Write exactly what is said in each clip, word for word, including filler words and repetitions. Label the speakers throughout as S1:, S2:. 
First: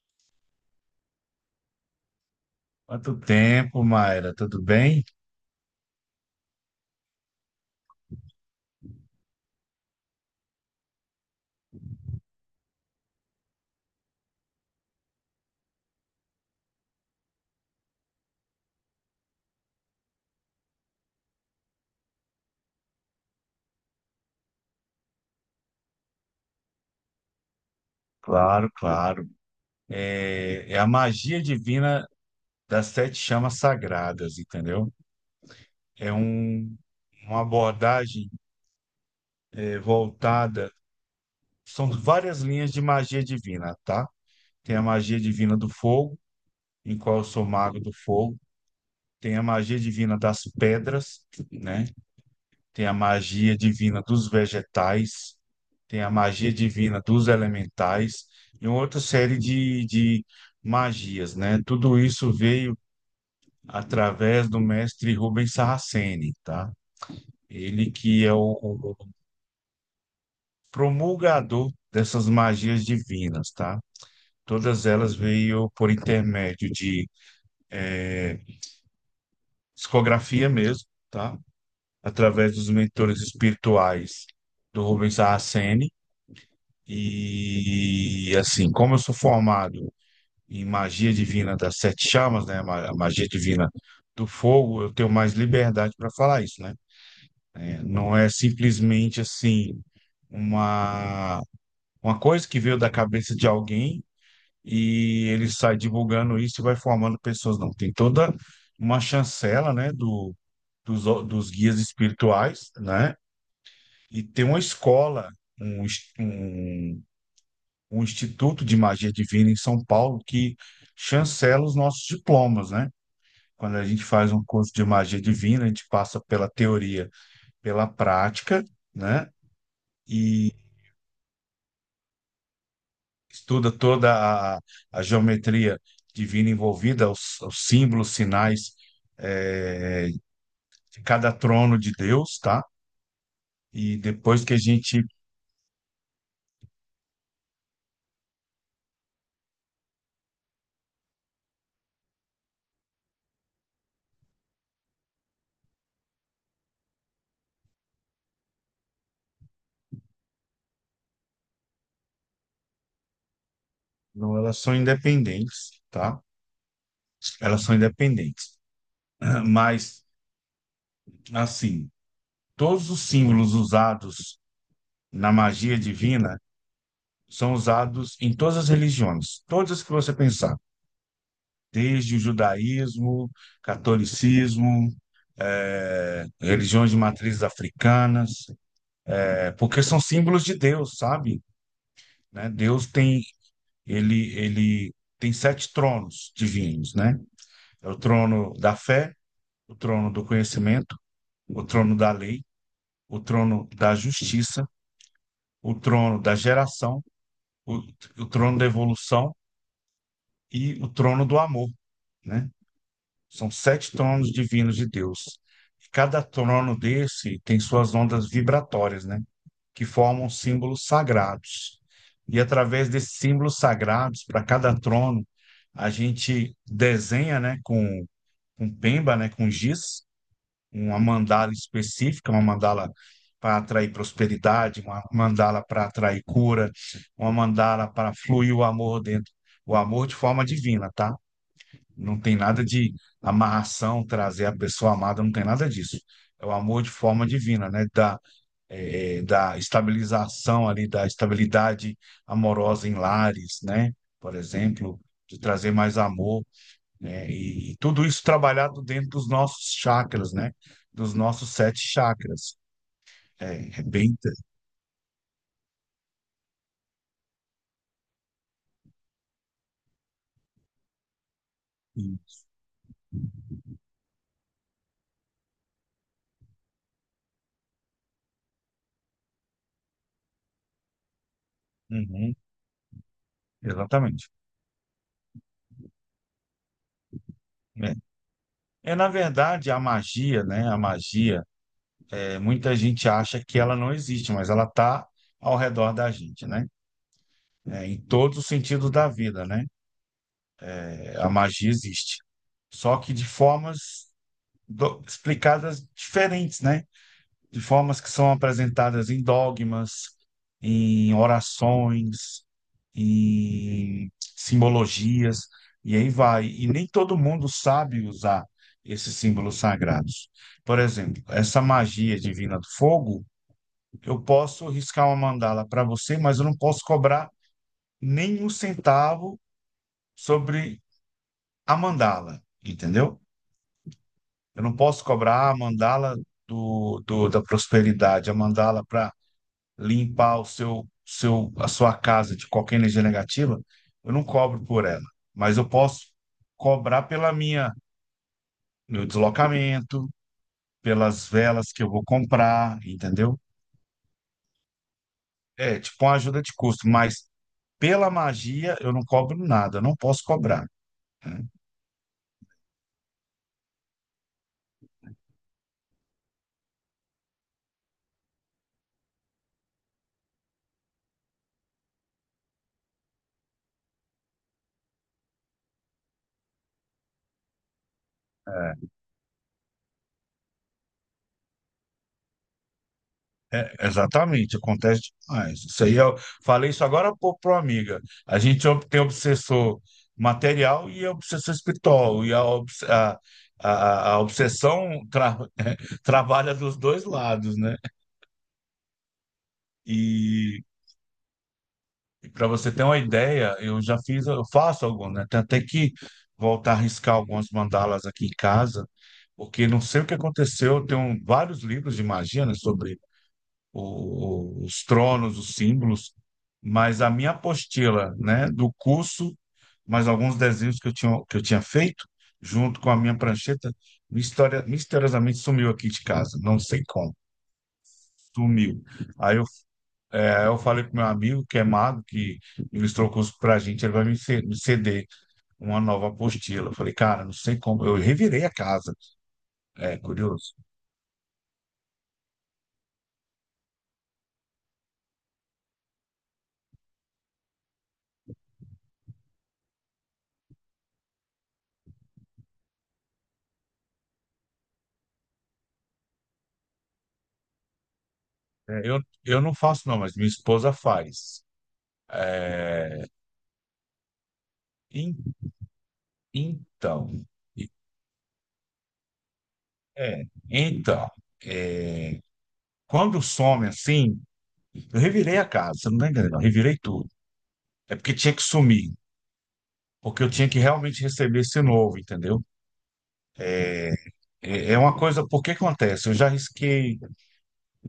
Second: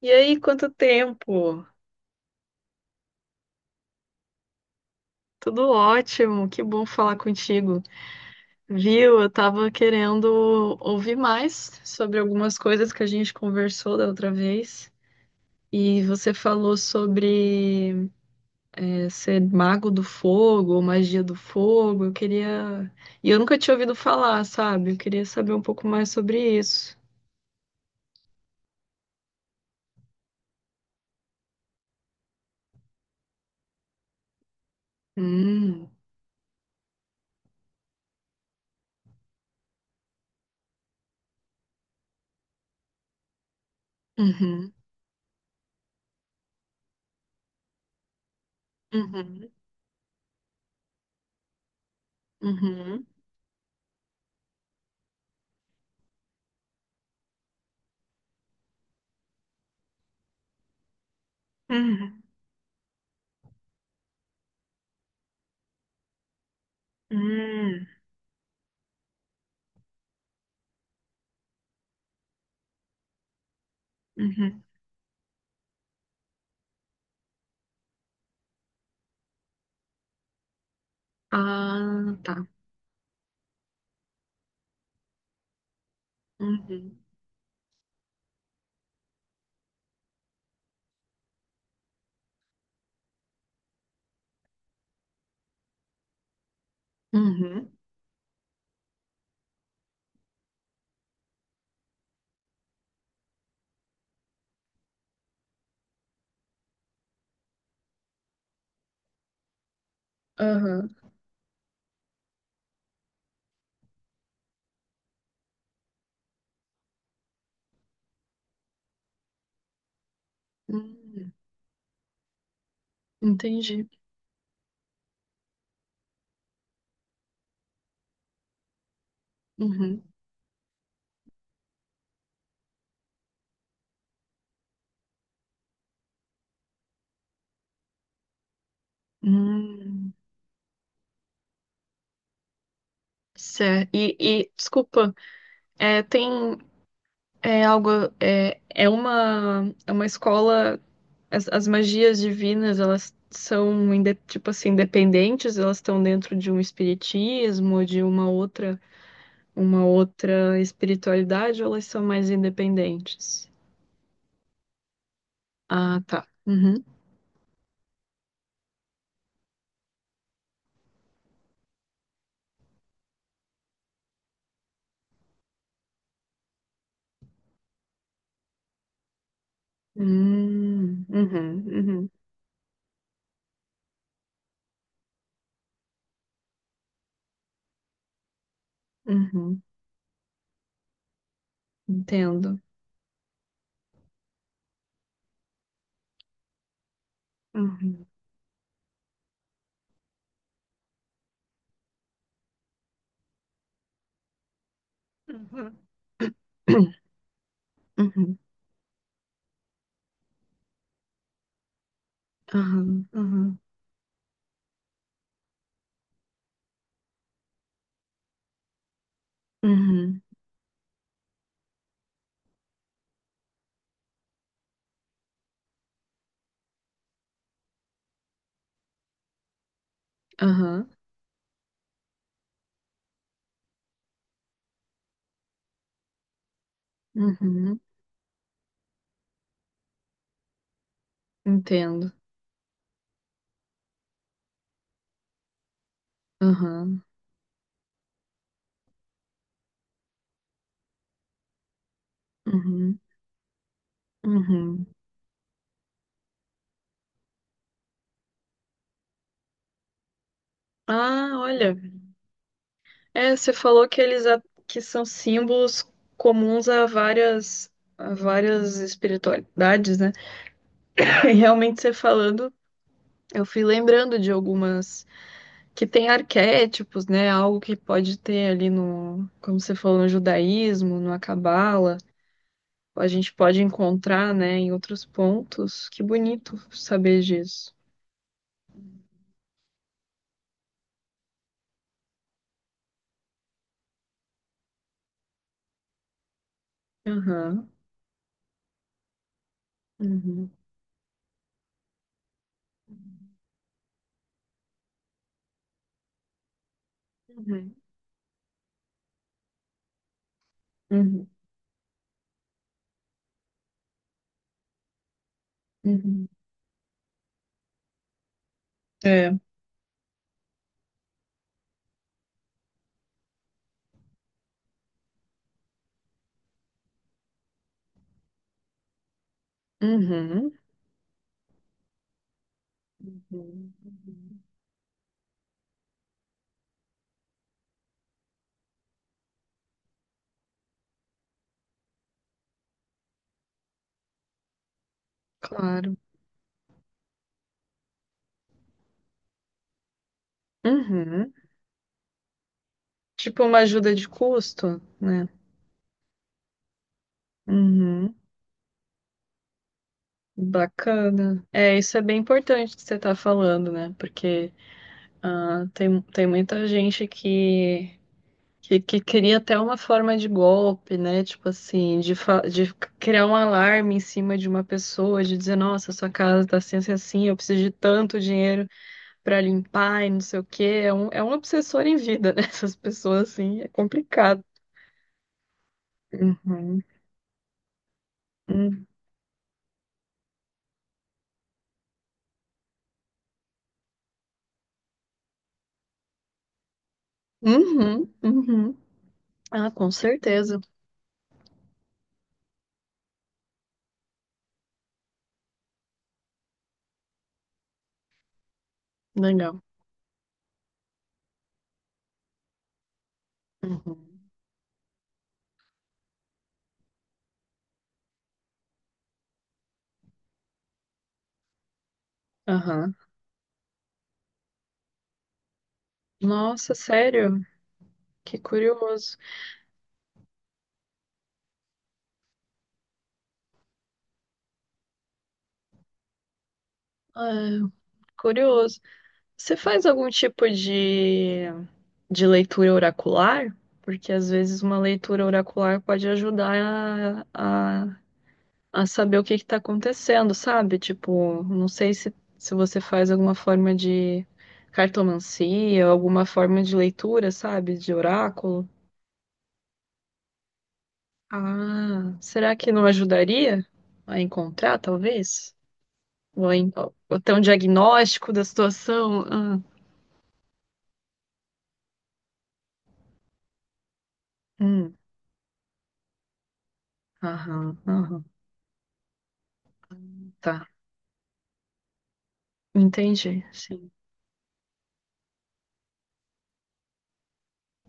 S1: E aí, quanto tempo?
S2: Quanto tempo, Mayra? Tudo bem?
S1: Tudo ótimo, que bom falar contigo. Viu? Eu tava querendo ouvir mais sobre algumas coisas que a gente conversou da outra vez. E você falou sobre eh, ser mago do fogo, ou magia do fogo. Eu queria. E eu nunca tinha ouvido falar, sabe? Eu queria saber um pouco mais sobre isso.
S2: Claro, claro. É, é a magia divina das sete chamas sagradas, entendeu?
S1: Hum.
S2: É um, uma abordagem é, voltada. São várias linhas de magia divina, tá?
S1: Uhum.
S2: Tem a magia divina do fogo, em qual eu sou mago do fogo. Tem a
S1: Uhum.
S2: magia divina das pedras, né? Tem a
S1: Uhum.
S2: magia divina dos vegetais. Tem a magia divina dos elementais e uma outra série de, de magias, né? Tudo
S1: Uhum.
S2: isso veio através do mestre Rubens Saraceni, tá?
S1: Uhum.
S2: Ele que é o, o promulgador dessas magias divinas, tá?
S1: Uhum.
S2: Todas elas veio por intermédio de eh, psicografia mesmo, tá?
S1: Ah, tá.
S2: Através dos mentores espirituais do Rubens Saraceni.
S1: Uhum.
S2: E assim, como eu sou formado em magia divina das sete chamas, né? ma- A magia divina do fogo, eu tenho mais liberdade para falar isso, né?
S1: Uhum.
S2: É, não é simplesmente assim uma uma coisa que veio da cabeça de alguém e ele sai divulgando isso e vai formando pessoas, não. Tem toda uma chancela, né? Do
S1: Aham.
S2: dos, o- dos guias espirituais, né? E tem uma escola, um, ins- um, um instituto de magia divina em São Paulo que
S1: Hum,
S2: chancela os nossos diplomas, né? Quando a
S1: entendi.
S2: gente faz um curso de magia divina, a gente passa pela teoria, pela prática, né?
S1: Uhum.
S2: E estuda toda a, a geometria divina envolvida, os, os símbolos, sinais, eh,
S1: Hum,
S2: de cada trono de Deus, tá?
S1: certo.
S2: E
S1: E,
S2: depois
S1: e,
S2: que a gente.
S1: desculpa, é, tem é algo é, é uma é uma escola as, as magias divinas elas são inde- tipo assim independentes, elas estão dentro de um espiritismo, de uma outra uma outra espiritualidade, ou elas são mais independentes?
S2: Não, elas são independentes,
S1: Ah,
S2: tá?
S1: tá. Uhum.
S2: Elas são independentes. Mas, assim, todos os símbolos usados na magia divina são usados em todas as religiões, todas que você pensar.
S1: Hum, uhum, uhum,
S2: Desde o judaísmo, catolicismo, eh, religiões de matrizes africanas, eh,
S1: uhum.
S2: porque são símbolos de Deus, sabe? Né?
S1: Entendo.
S2: Deus tem ele ele tem sete tronos divinos, né? É o
S1: Uhum.
S2: trono da fé, o trono do conhecimento, o trono da lei, o trono da justiça, o
S1: Uhum.
S2: trono da geração, o, o
S1: Uhum.
S2: trono da evolução e o trono do amor, né?
S1: Aham.
S2: São
S1: Uhum.
S2: sete tronos divinos de Deus. Cada trono desse tem suas ondas vibratórias, né? Que
S1: Uhum.
S2: formam símbolos sagrados. E através desses símbolos sagrados, para cada trono, a gente desenha, né? Com, com pemba, né? Com giz,
S1: Aham.
S2: uma mandala específica, uma mandala para atrair prosperidade, uma mandala para atrair cura, uma
S1: Uhum.
S2: mandala para fluir o amor dentro, o amor de forma divina, tá?
S1: Entendo.
S2: Não tem nada de amarração, trazer a pessoa amada, não tem nada disso. É o amor de
S1: Aham.
S2: forma divina, né? Da, eh, eh, da estabilização ali, da estabilidade amorosa em
S1: Uhum.
S2: lares, né? Por
S1: Uhum.
S2: exemplo, de trazer mais amor, né? E, e tudo isso trabalhado dentro dos nossos chakras, né? Dos
S1: Ah,
S2: nossos
S1: olha.
S2: sete chakras.
S1: É, você
S2: É, é
S1: falou que
S2: bem.
S1: eles
S2: inter-
S1: a- que são símbolos comuns a várias a várias espiritualidades, né? E realmente você falando, eu fui lembrando de algumas que tem arquétipos, né? Algo que pode ter ali no, como você falou, no judaísmo, na cabala.
S2: Uhum,
S1: A gente pode
S2: exatamente.
S1: encontrar, né, em outros pontos. Que bonito saber disso.
S2: É. É, na verdade, a magia, né? A magia é, muita gente acha que ela não existe, mas ela está ao redor da gente, né?
S1: Aham.
S2: É, em todos os sentidos da vida, né?
S1: Uhum.
S2: É, a magia existe, só que de formas do- explicadas diferentes, né? De
S1: Uhum.
S2: formas que são apresentadas em dogmas, em
S1: Uhum.
S2: orações, em simbologias, e aí
S1: Uhum.
S2: vai. E nem todo mundo sabe usar esses
S1: É.
S2: símbolos sagrados. Por exemplo, essa magia divina do fogo, eu posso riscar uma mandala para você, mas eu não posso cobrar nenhum centavo
S1: Uhum.
S2: sobre a mandala, entendeu?
S1: Uhum. Uhum.
S2: Eu não posso cobrar a mandala do, do- da prosperidade, a mandala para limpar o seu, seu, a sua casa de qualquer energia negativa. Eu não cobro por ela, mas eu
S1: Claro.
S2: posso cobrar pela minha, meu deslocamento, pelas
S1: Uhum.
S2: velas que eu vou comprar, entendeu?
S1: Tipo uma ajuda de custo, né?
S2: É tipo uma ajuda de custo, mas pela
S1: Uhum.
S2: magia eu não cobro nada, eu não posso cobrar.
S1: Bacana. É, isso é bem importante que você tá falando, né? Porque ah, tem, tem muita gente que Que, que cria até uma forma de golpe, né? Tipo assim, de, fa- de criar um alarme em cima de uma pessoa, de dizer, nossa, sua casa tá assim, assim, assim, eu preciso de tanto dinheiro pra limpar e não sei o quê. É um, é um obsessor em vida, né? Essas pessoas, assim, é
S2: É,
S1: complicado.
S2: exatamente, acontece demais. Isso aí eu falei
S1: Uhum,
S2: isso agora há pouco para uma amiga. A gente ob-
S1: uhum,
S2: tem obsessor material e obsessor espiritual, e a, obs- a, a, a obsessão tra- trabalha dos dois lados, né?
S1: uhum. Uhum. Ah, com certeza.
S2: E para você ter uma ideia, eu já fiz, eu faço algumas, né? Tenho até que voltar a riscar algumas mandalas aqui em casa.
S1: Legal.
S2: Porque não sei o que aconteceu. Tem um- vários livros de magia, né, sobre
S1: Uhum.
S2: o- os tronos, os símbolos, mas a minha apostila, né, do curso, mais alguns desenhos que eu tinha, que eu tinha feito, junto com
S1: Aham.
S2: a minha prancheta, misteri- misteriosamente sumiu aqui de casa, não
S1: Nossa,
S2: sei como.
S1: sério? Que
S2: Sumiu.
S1: curioso.
S2: Aí eu, é, eu falei pro meu amigo, que é mago, que ilustrou o curso pra gente, ele vai me ce- me ceder uma nova apostila. Eu falei, cara, não sei
S1: Ah,
S2: como. Eu revirei a
S1: curioso.
S2: casa.
S1: Você faz
S2: É
S1: algum tipo
S2: curioso.
S1: de, de leitura oracular? Porque às vezes uma leitura oracular pode ajudar a, a, a saber o que está acontecendo, sabe? Tipo, não sei se, se você faz alguma forma de cartomancia, alguma forma de leitura, sabe? De oráculo.
S2: É, Eu, eu não faço, não, mas minha esposa faz.
S1: Ah, será que não
S2: É,
S1: ajudaria a encontrar,
S2: en-
S1: talvez? Ou, em- ou
S2: então,
S1: ter um diagnóstico da situação? Ah,
S2: é, então, é, Quando some assim,
S1: hum,
S2: eu revirei a casa, você não tá entendendo, eu revirei tudo.
S1: aham,
S2: É porque
S1: aham,
S2: tinha que sumir, porque eu tinha que
S1: tá.
S2: realmente receber esse novo, entendeu?
S1: Entendi, sim.
S2: É, é, é uma coisa, porque acontece? Eu já risquei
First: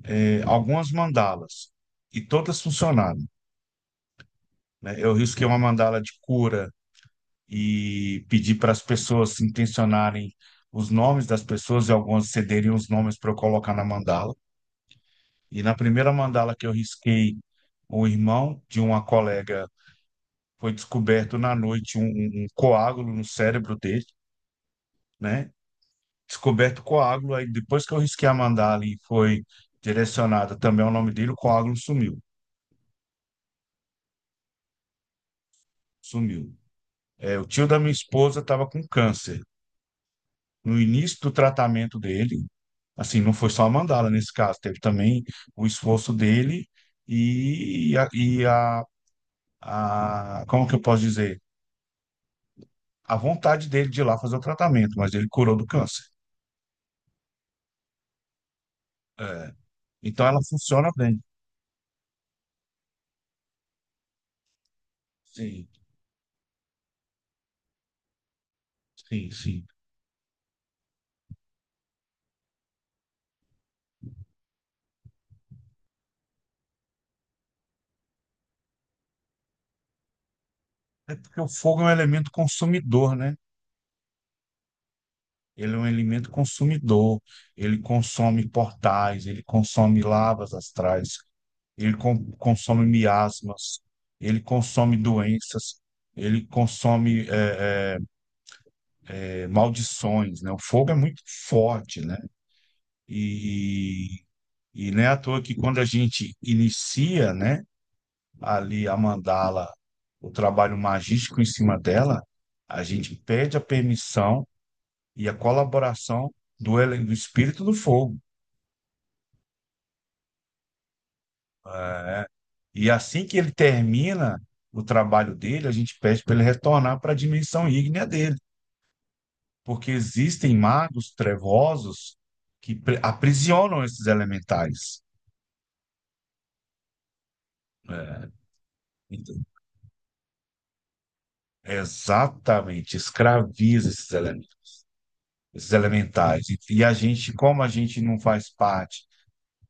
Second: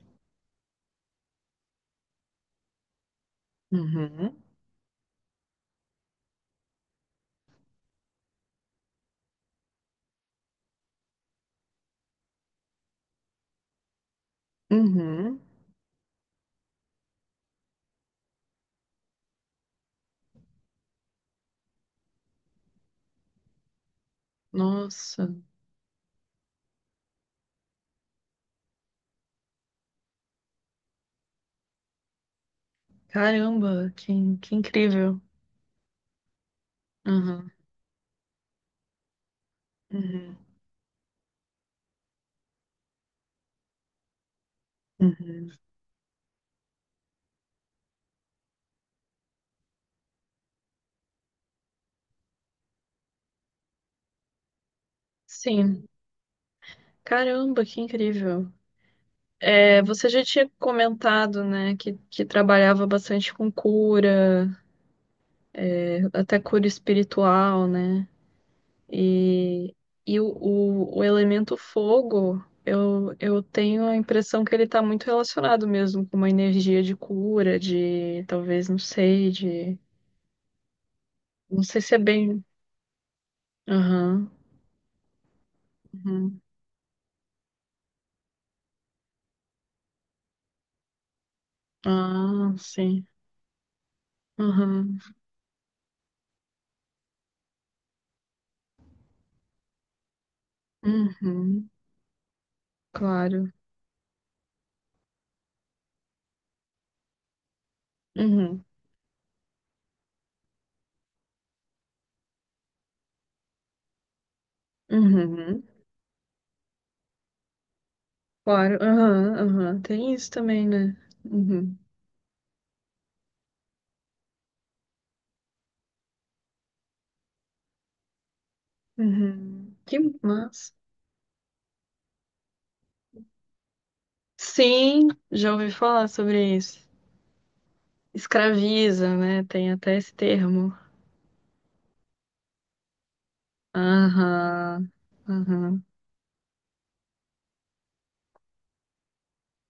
S2: é, algumas mandalas e todas funcionaram,
S1: Uhum,
S2: né? Eu risquei uma mandala de cura e pedir para as pessoas intencionarem os nomes das pessoas e algumas cederiam os nomes para eu colocar na mandala.
S1: uhum.
S2: E na primeira mandala que eu risquei, o irmão de uma colega foi descoberto na noite um, um um coágulo no cérebro dele,
S1: Nossa,
S2: né? Descoberto o coágulo, aí depois que eu risquei a mandala e foi direcionada também ao nome dele, o coágulo sumiu.
S1: caramba, que, que incrível.
S2: Sumiu. É, o
S1: Uhum,
S2: tio da minha esposa estava com câncer.
S1: uhum,
S2: No início do tratamento dele, assim, não foi só a mandala nesse caso, teve também
S1: uhum.
S2: o esforço dele e, a, e a, a- como que eu posso dizer? A vontade dele de ir lá fazer o tratamento, mas ele curou do
S1: Sim,
S2: câncer.
S1: caramba, que incrível.
S2: É.
S1: É, você já
S2: Então ela
S1: tinha
S2: funciona bem.
S1: comentado, né, que, que trabalhava bastante com cura,
S2: Sim,
S1: até cura espiritual, né?
S2: sim, sim.
S1: E, e o, o, o elemento fogo, eu, eu tenho a impressão que ele está muito relacionado mesmo com uma energia de cura, de talvez, não sei, de
S2: É porque o
S1: não sei
S2: fogo é um
S1: se é
S2: elemento
S1: bem.
S2: consumidor, né?
S1: Aham.
S2: Ele é um elemento
S1: Uhum.
S2: consumidor, ele consome portais, ele consome lavas astrais, ele con-
S1: Ah,
S2: consome
S1: sim.
S2: miasmas, ele consome
S1: Aham.
S2: doenças, ele consome é, é, é, maldições, né? O fogo é muito
S1: Uhum.
S2: forte, né?
S1: Claro.
S2: E, e não é à toa que quando a gente inicia, né,
S1: Uhum.
S2: ali a mandala, o trabalho magístico em cima dela, a gente pede a permissão e a
S1: Uhum.
S2: colaboração do, ele- do espírito do fogo.
S1: Claro. Aham. Aham. Tem isso também, né? Uhum.
S2: É. E assim que ele termina o trabalho dele, a gente pede para ele retornar para a dimensão ígnea dele.
S1: Uhum.
S2: Porque
S1: Que
S2: existem
S1: massa.
S2: magos trevosos que pre- aprisionam esses elementais.
S1: Sim, já ouvi falar sobre isso.
S2: Né?
S1: Escraviza,
S2: Então,
S1: né? Tem até esse termo.
S2: é exatamente, escraviza esses, ele-
S1: Aham.
S2: esses
S1: Aham.
S2: elementais. E, e a gente, como a gente não faz parte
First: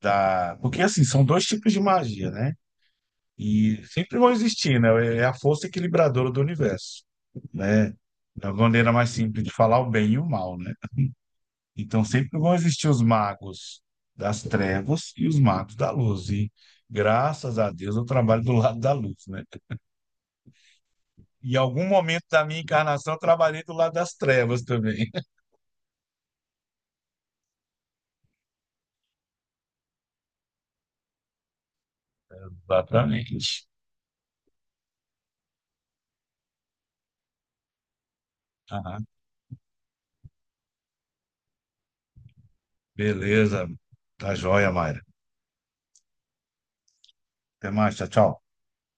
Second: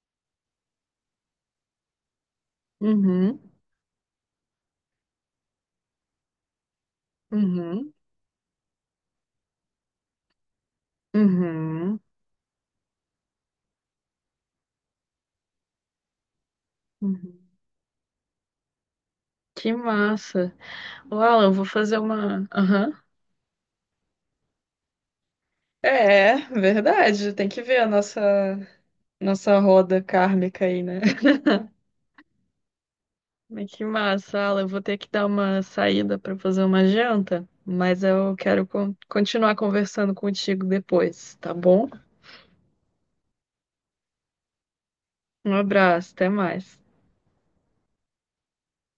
S2: da. Porque assim, são dois tipos de magia, né?
S1: Uhum.
S2: E sempre vão existir, né? É é a força equilibradora do universo, né?
S1: Uhum.
S2: É uma maneira mais simples de falar o bem e o mal, né?
S1: Uhum.
S2: Então sempre vão existir os magos das trevas e os magos da luz. E
S1: Uhum.
S2: graças a Deus eu trabalho do lado da luz, né?
S1: Que massa. Uau, eu
S2: Em
S1: vou
S2: algum
S1: fazer
S2: momento da
S1: uma.
S2: minha
S1: Aham.
S2: encarnação eu trabalhei do lado das trevas também.
S1: É, verdade. Tem que ver a nossa, nossa roda kármica aí, né?
S2: Exatamente.
S1: Mas que massa, Alan. Eu vou ter que dar uma saída para fazer uma janta, mas eu quero con-
S2: Aham.
S1: continuar conversando contigo depois, tá bom?
S2: Beleza. Tá joia, Mayra.
S1: Um abraço, até mais.
S2: Até mais. Tchau, tchau.